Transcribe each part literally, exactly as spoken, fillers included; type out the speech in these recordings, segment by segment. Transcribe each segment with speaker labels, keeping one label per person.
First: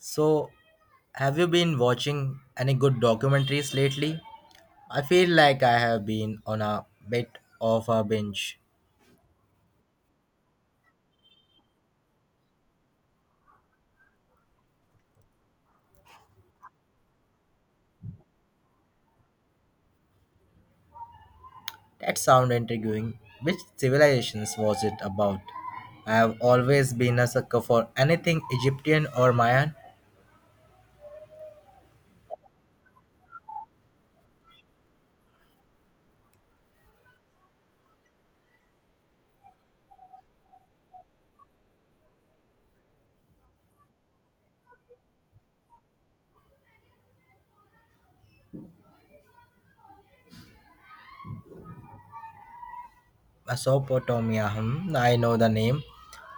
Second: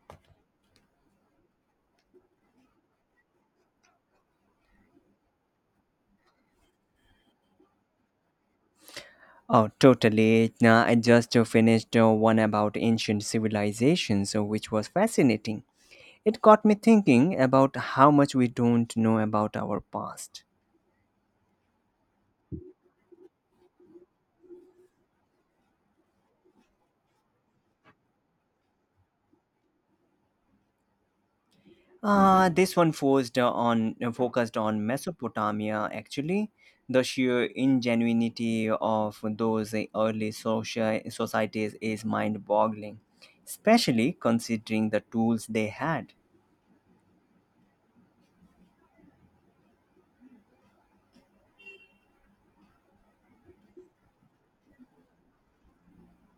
Speaker 1: So, have you been watching any good documentaries lately? I feel like I have been on a bit of a binge.
Speaker 2: Oh, totally. Now, I just uh, finished uh, one about ancient civilizations, uh, which was fascinating. It got me thinking about how much we don't know about our past.
Speaker 1: That sound intriguing. Which civilizations was it about? I have always been a sucker for anything Egyptian or Mayan.
Speaker 2: Uh, this one forced uh, on uh, focused on Mesopotamia, actually. The sheer ingenuity of those uh, early social societies is mind-boggling, especially considering the tools they had.
Speaker 1: Mesopotamia, hmm, I know the name,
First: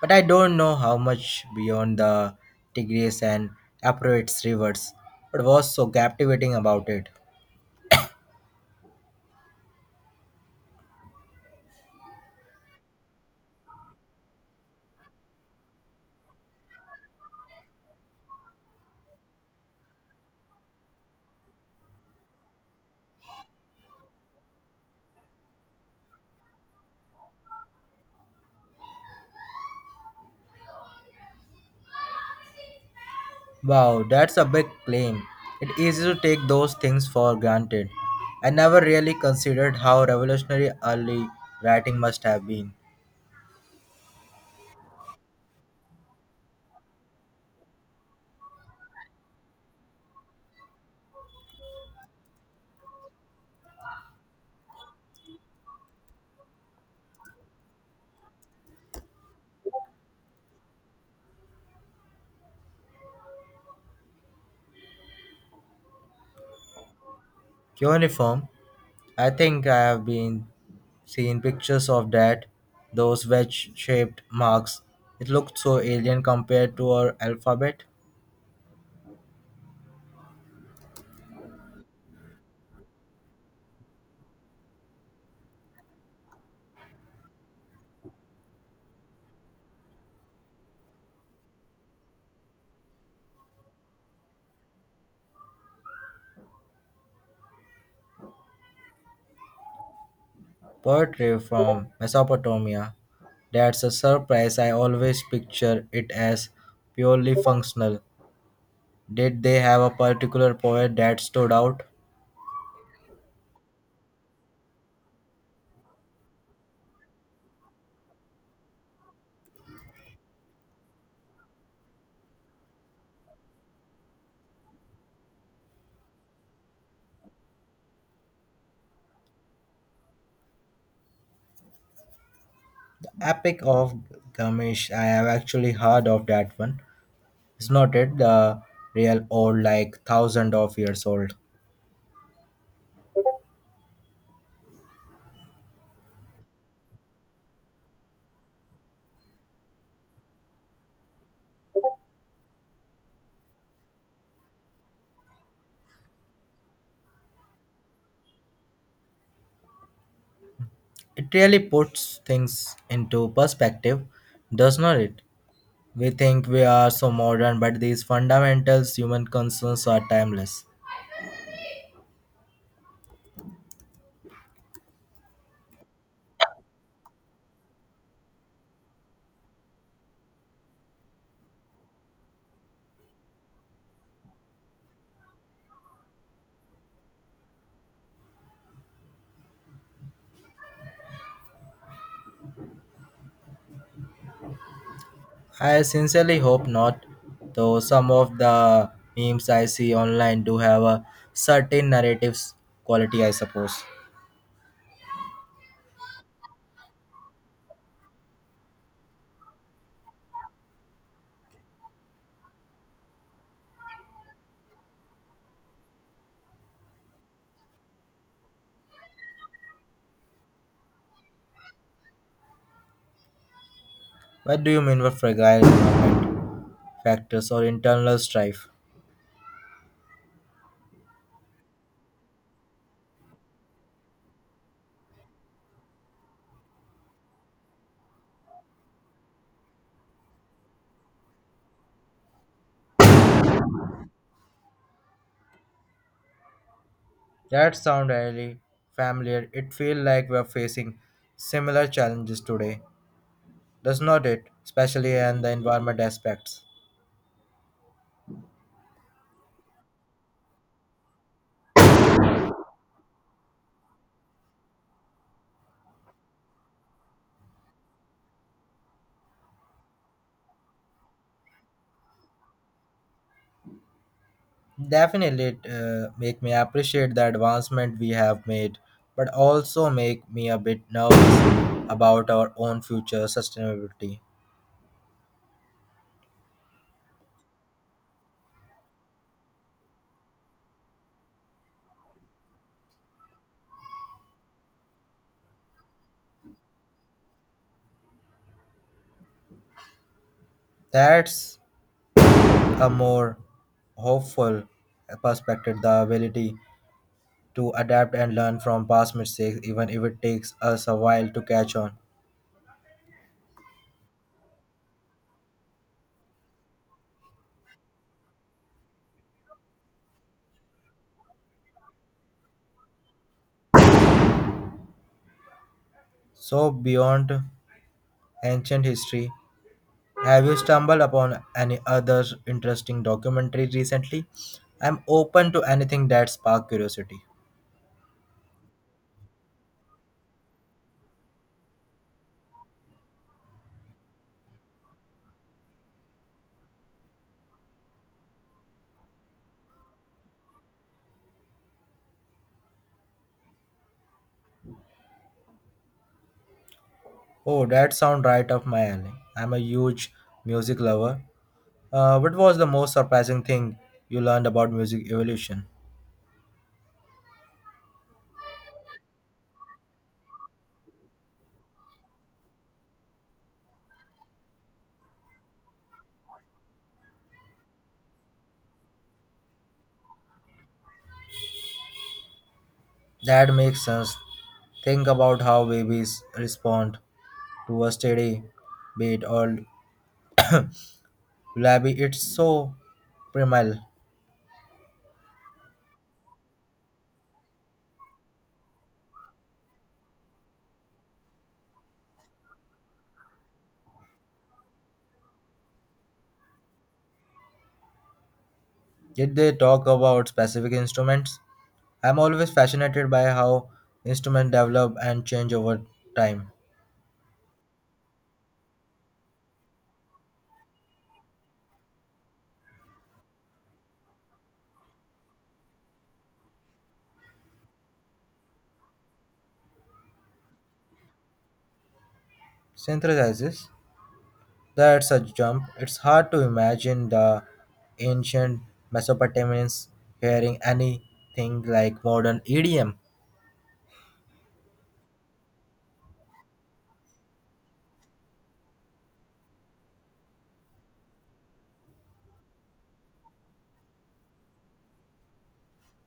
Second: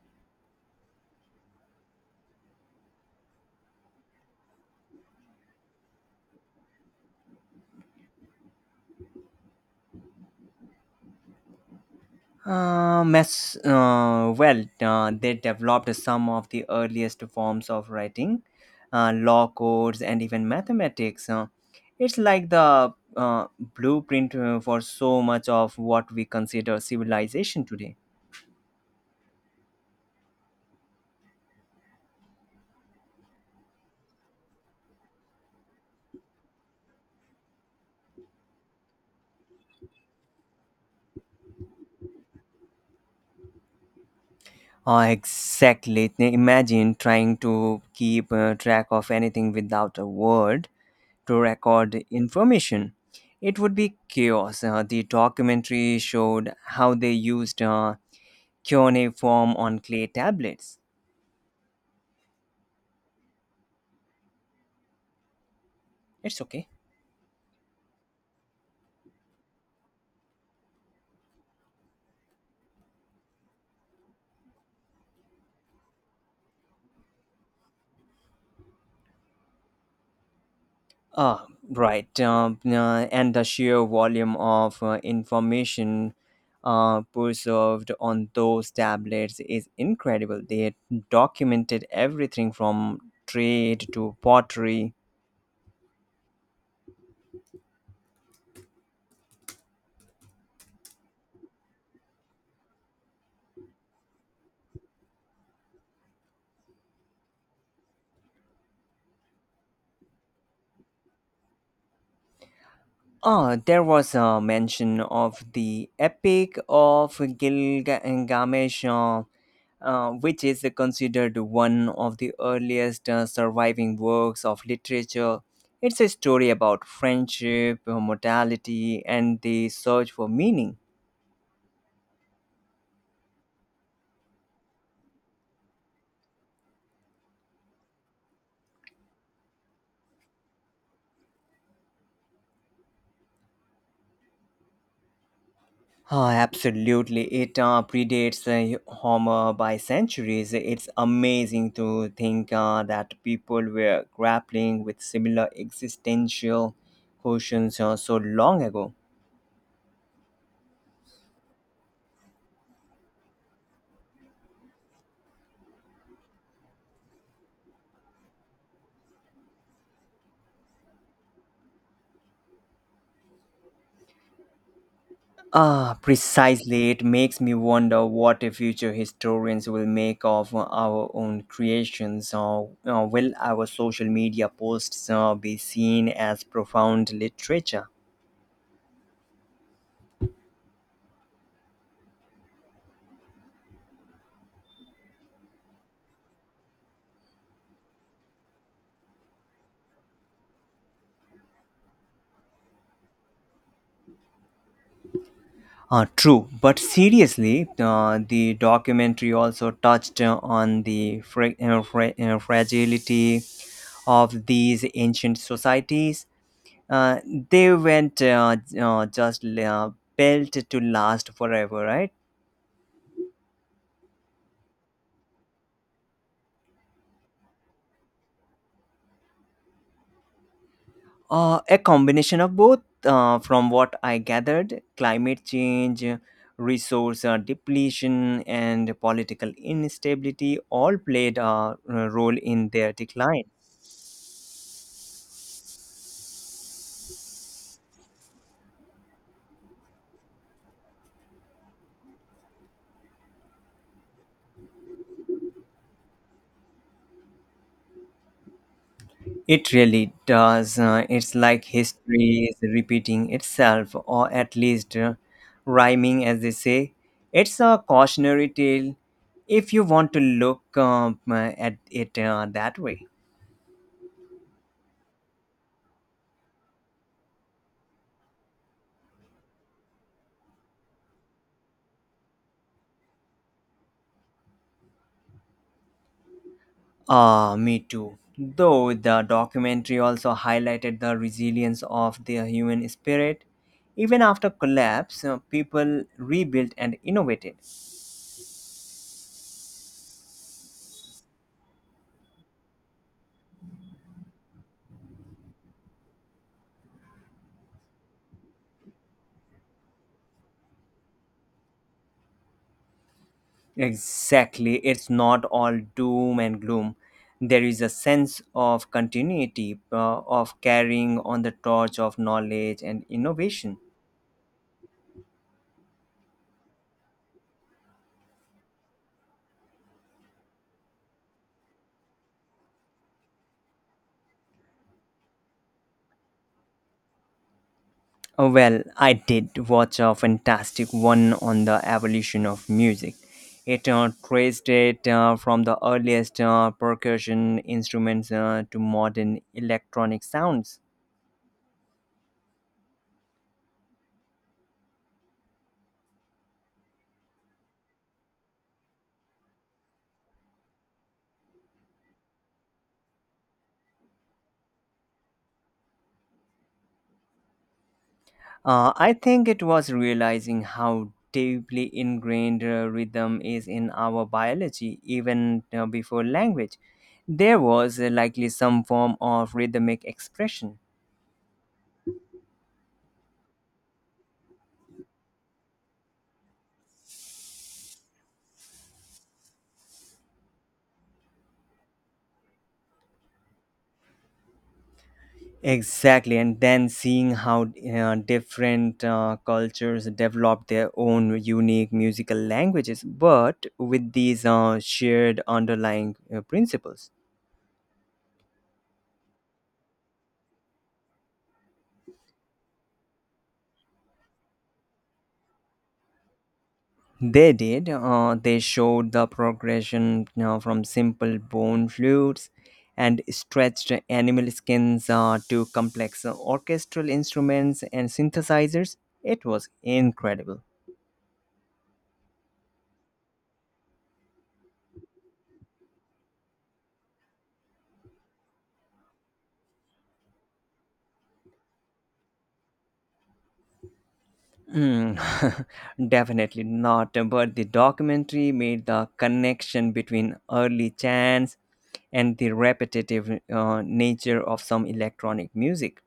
Speaker 1: but I don't know how much beyond the Tigris and Euphrates rivers. What was so captivating about it?
Speaker 2: Uh, mess, uh, well, uh, they developed some of the earliest forms of writing, uh, law codes, and even mathematics. Uh, it's like the uh, blueprint uh, for so much of what we consider civilization today.
Speaker 1: Wow, that's a big claim. It's easy to take those things for granted. I never really considered how revolutionary early writing must have been.
Speaker 2: Uh, exactly. Now imagine trying to keep uh, track of anything without a word to record information. It would be chaos. Uh, the documentary showed how they used uh, cuneiform on clay tablets. It's okay.
Speaker 1: Cuneiform, I think I have been seeing pictures of that, those wedge-shaped marks. It looked so alien compared to our alphabet.
Speaker 2: Ah, right. Um, uh, and the sheer volume of uh, information uh, preserved on those tablets is incredible. They documented everything from trade to pottery.
Speaker 1: Poetry from Mesopotamia. That's a surprise. I always picture it as purely functional. Did they have a particular poet that stood out?
Speaker 2: Ah, there was a mention of the Epic of Gilgamesh, uh, uh, which is considered one of the earliest uh, surviving works of literature. It's a story about friendship, uh, mortality, and the search for meaning.
Speaker 1: Epic of Gamish. I have actually heard of that one. It's not it the real old, like thousand of years old.
Speaker 2: Ah, absolutely. It uh, predates uh, Homer by centuries. It's amazing to think uh, that people were grappling with similar existential questions uh, so long ago.
Speaker 1: It really puts things into perspective, does not it? We think we are so modern, but these fundamentals human concerns are timeless.
Speaker 2: Ah, precisely. It makes me wonder what the future historians will make of our own creations. Or uh, will our social media posts uh, be seen as profound literature?
Speaker 1: I sincerely hope not, though some of the memes I see online do have a certain narratives quality, I suppose.
Speaker 2: Uh, true, but seriously, uh, the documentary also touched uh, on the fra- uh, fra- uh, fragility of these ancient societies. Uh, they weren't uh, uh, just uh, built to last forever, right?
Speaker 1: What do you mean by fragile factors or internal strife?
Speaker 2: Uh, a combination of both, uh, from what I gathered, climate change, resource uh, depletion, and political instability all played a uh, role in their decline.
Speaker 1: That sound really familiar. It feels like we're facing similar challenges today, does not it? Especially in the environment aspects.
Speaker 2: It really does. Uh, it's like history is repeating itself, or at least uh, rhyming, as they say. It's a cautionary tale if you want to look um, uh, at it uh, that way.
Speaker 1: Definitely, it uh, make me appreciate the advancement we have made, but also make me a bit nervous about our own future sustainability.
Speaker 2: Ah, me too. Though the documentary also highlighted the resilience of the human spirit. Even after collapse, uh, people rebuilt and innovated.
Speaker 1: That's a more hopeful perspective. The ability to adapt and learn from past mistakes, even if it takes us a while to catch on.
Speaker 2: Exactly. It's not all doom and gloom. There is a sense of continuity, uh, of carrying on the torch of knowledge and innovation.
Speaker 1: So beyond ancient history. Have you stumbled upon any other interesting documentary recently? I'm open to anything that spark curiosity.
Speaker 2: Oh, well, I did watch a fantastic one on the evolution of music. It uh, traced it uh, from the earliest uh, percussion instruments uh, to modern electronic sounds.
Speaker 1: Oh, that sounds right up my alley. I'm a huge music lover. Uh, what was the most surprising thing you learned about music evolution?
Speaker 2: Uh, I think it was realizing how deeply ingrained uh, rhythm is in our biology, even uh, before language. There was uh, likely some form of rhythmic expression.
Speaker 1: That makes sense. Think about how babies respond to a steady beat or lullaby. It's so primal.
Speaker 2: Exactly, and then seeing how uh, different uh, cultures develop their own unique musical languages, but with these uh, shared underlying uh, principles.
Speaker 1: Did they talk about specific instruments? I'm always fascinated by how instruments develop and change over time.
Speaker 2: They did. Uh, they showed the progression uh, from simple bone flutes and stretched animal skins uh, to complex orchestral instruments and synthesizers. It was incredible.
Speaker 1: Synthesizes, that's a jump. It's hard to imagine the ancient Mesopotamians hearing anything like modern E D M.
Speaker 2: Mm, definitely not, but the documentary made the connection between early chants and the repetitive uh, nature of some electronic music.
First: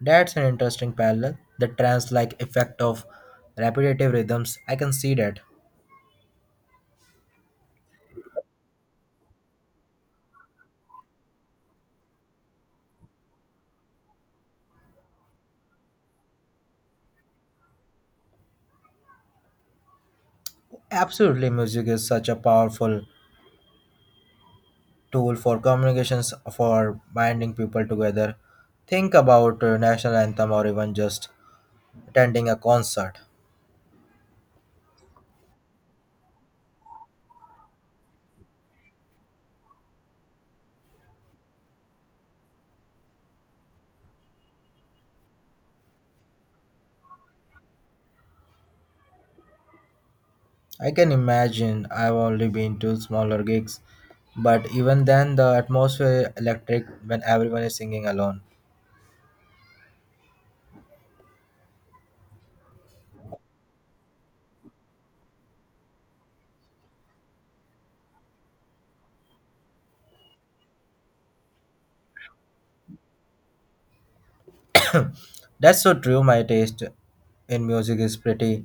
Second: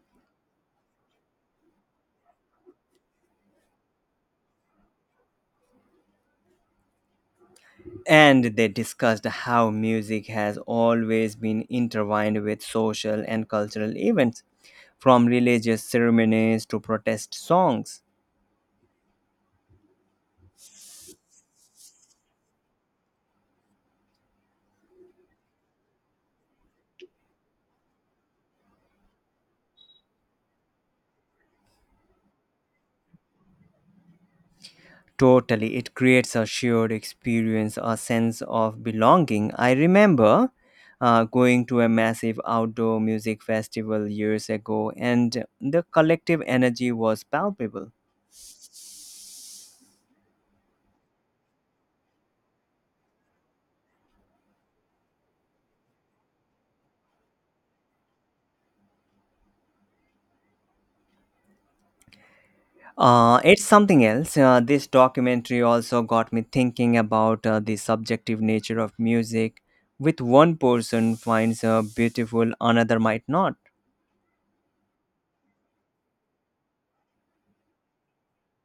Speaker 1: That's an interesting parallel. The trance like effect of repetitive rhythms, I can see that.
Speaker 2: And they discussed how music has always been intertwined with social and cultural events, from religious ceremonies to protest songs.
Speaker 1: Absolutely, music is such a powerful tool for communications for binding people together. Think about a national anthem or even just attending a concert.
Speaker 2: Totally, it creates a shared experience, a sense of belonging. I remember uh, going to a massive outdoor music festival years ago, and the collective energy was palpable.
Speaker 1: I can imagine I've only been to smaller gigs, but even then the atmosphere electric when everyone is singing alone.
Speaker 2: Uh, it's something else. Uh, this documentary also got me thinking about uh, the subjective nature of music, with one person finds uh, beautiful, another might not.
Speaker 1: That's so true. My taste in music is pretty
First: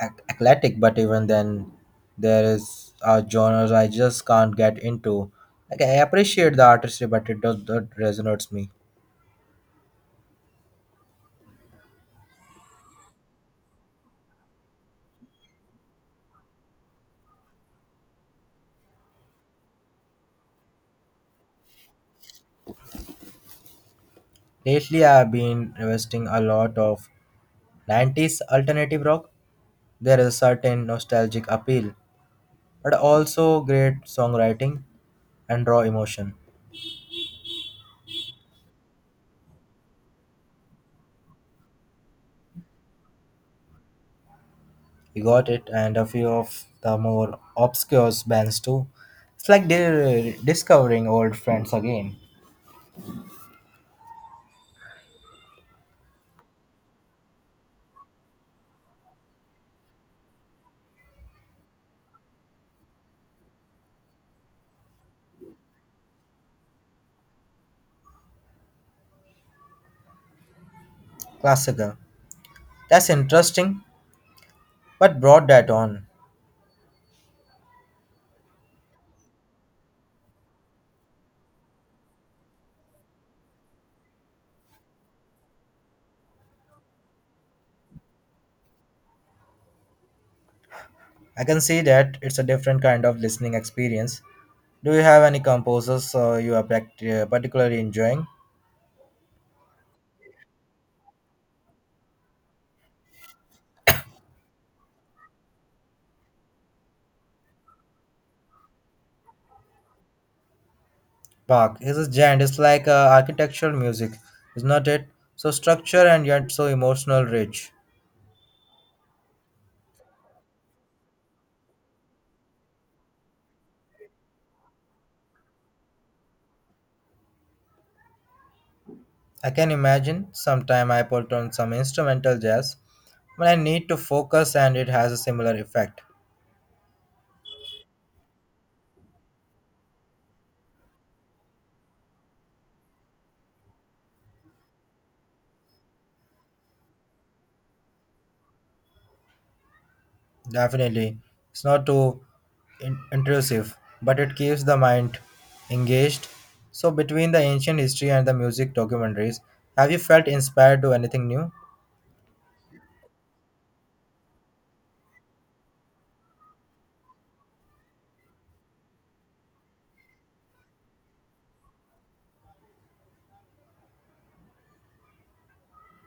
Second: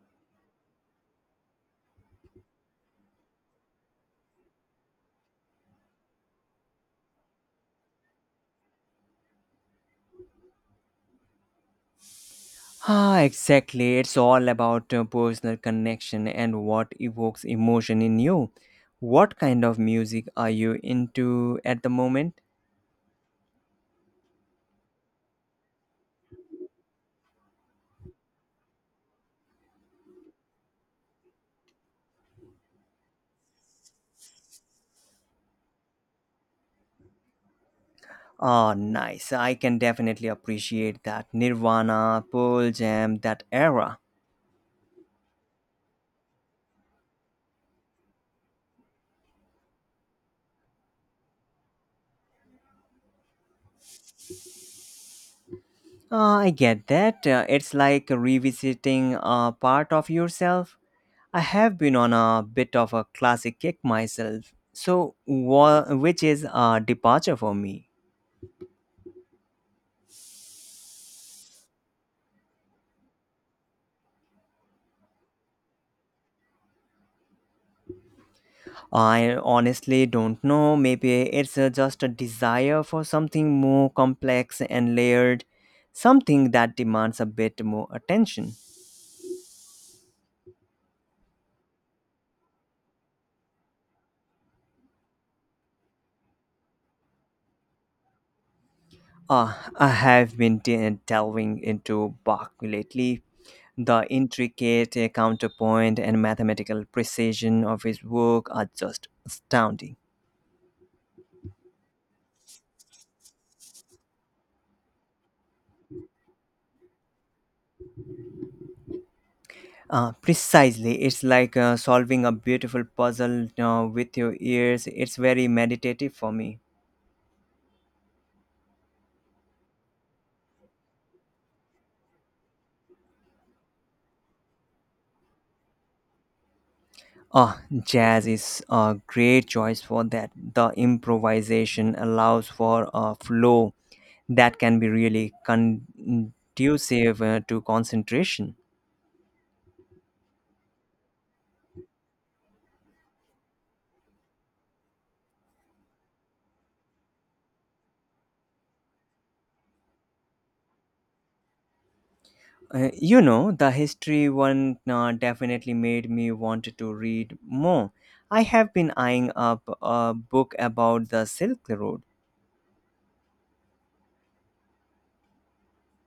Speaker 1: ec- eclectic, but even then, there is uh, genres I just can't get into. Like I appreciate the artistry, but it does not resonate me.
Speaker 2: Ah, exactly. It's all about uh, personal connection and what evokes emotion in you. What kind of music are you into at the moment?
Speaker 1: Lately, I've been investing a lot of nineties alternative rock. There is a certain nostalgic appeal, but also great songwriting and raw emotion.
Speaker 2: Ah, nice. I can definitely appreciate that. Nirvana, Pearl Jam, that era.
Speaker 1: You got it, and a few of the more obscure bands too. It's like di- discovering old friends again.
Speaker 2: Uh, I get that. Uh, it's like revisiting a part of yourself. I have been on a bit of a classic kick myself, so wha- which is a departure for me.
Speaker 1: Classical. That's interesting, but brought that on.
Speaker 2: I honestly don't know. Maybe it's uh, just a desire for something more complex and layered, something that demands a bit more attention.
Speaker 1: I can see that it's a different kind of listening experience. Do you have any composers uh, you are pract- uh, particularly enjoying?
Speaker 2: Uh, I have been de- delving into Bach lately. The intricate uh, counterpoint and mathematical precision of his work are just astounding.
Speaker 1: Park, is a giant. It's like uh, architectural music, is not it? So structure and yet so emotional rich.
Speaker 2: Uh, precisely, it's like uh, solving a beautiful puzzle uh, with your ears. It's very meditative for me.
Speaker 1: I can imagine sometime I put on some instrumental jazz when I need to focus and it has a similar effect.
Speaker 2: Ah, jazz is a great choice for that. The improvisation allows for a flow that can be really conducive uh, to concentration.
Speaker 1: Definitely. It's not too in- intrusive, but it keeps the mind engaged. So between the ancient history and the music documentaries, have you felt inspired to anything new?
Speaker 2: Uh, you know, the history one uh, definitely made me want to read more. I have been eyeing up a book about the Silk Road.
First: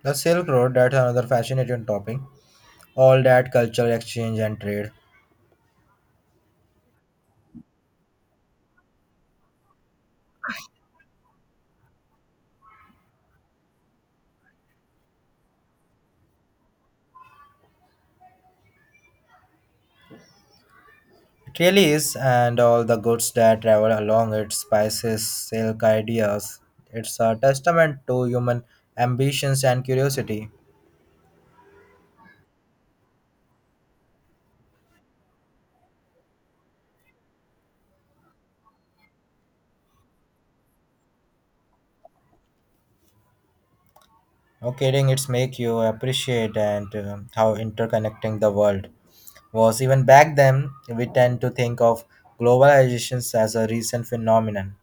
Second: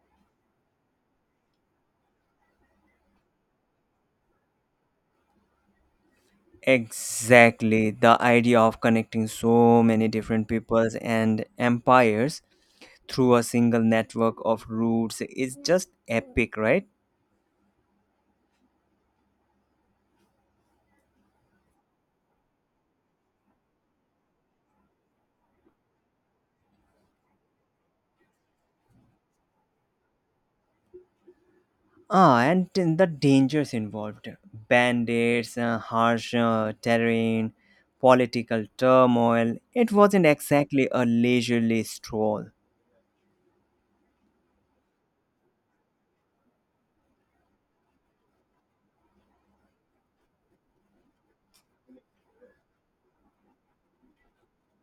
Speaker 1: The Silk Road, that's another fascinating topic. All that cultural exchange and trade.
Speaker 2: Exactly, the idea of connecting so many different peoples and empires through a single network of routes is just epic, right?
Speaker 1: It really is, and all the goods that travel along it spices, silk ideas. It's a testament to human ambitions and curiosity.
Speaker 2: Ah, and then the dangers involved: bandits, uh, harsh uh, terrain, political turmoil. It wasn't exactly a leisurely stroll.
Speaker 1: No kidding, it's make you appreciate and uh, how interconnecting the world was. Even back then, we tend to think of globalizations as a recent phenomenon.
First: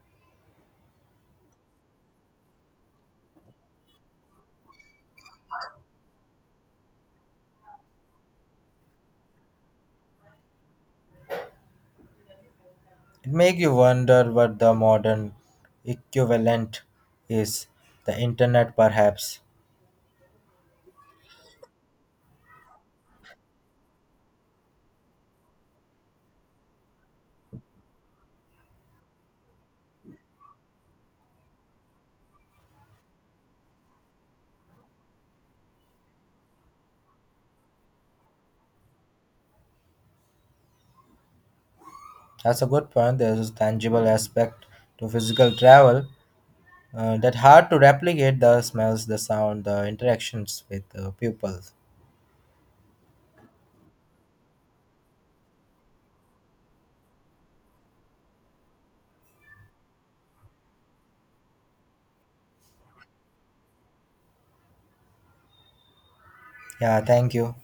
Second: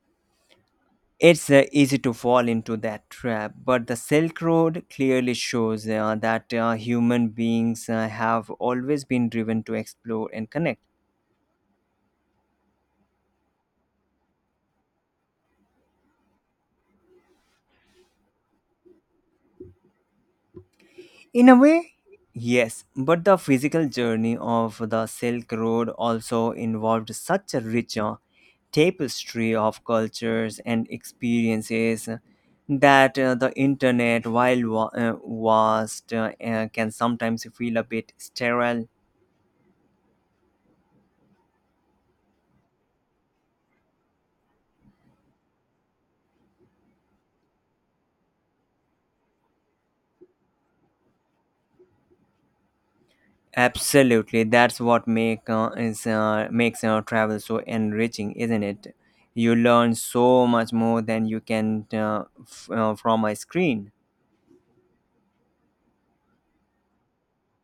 Speaker 2: It's uh, easy to fall into that trap, but the Silk Road clearly shows uh, that uh, human beings uh, have always been driven to explore and connect.
Speaker 1: It make you wonder what the modern equivalent is. The internet, perhaps.
Speaker 2: In a way, yes, but the physical journey of the Silk Road also involved such a rich uh, tapestry of cultures and experiences that uh, the internet, while wa- uh, vast, uh, uh, can sometimes feel a bit sterile.
Speaker 1: That's a good point. There's a tangible aspect to physical travel uh, that hard to replicate the smells the sound the interactions with uh, people.
Speaker 2: Absolutely, that's what make uh, is uh, makes uh, travel so enriching, isn't it? You learn so much more than you can uh, f- uh, from a screen.
Speaker 1: Yeah, thank you.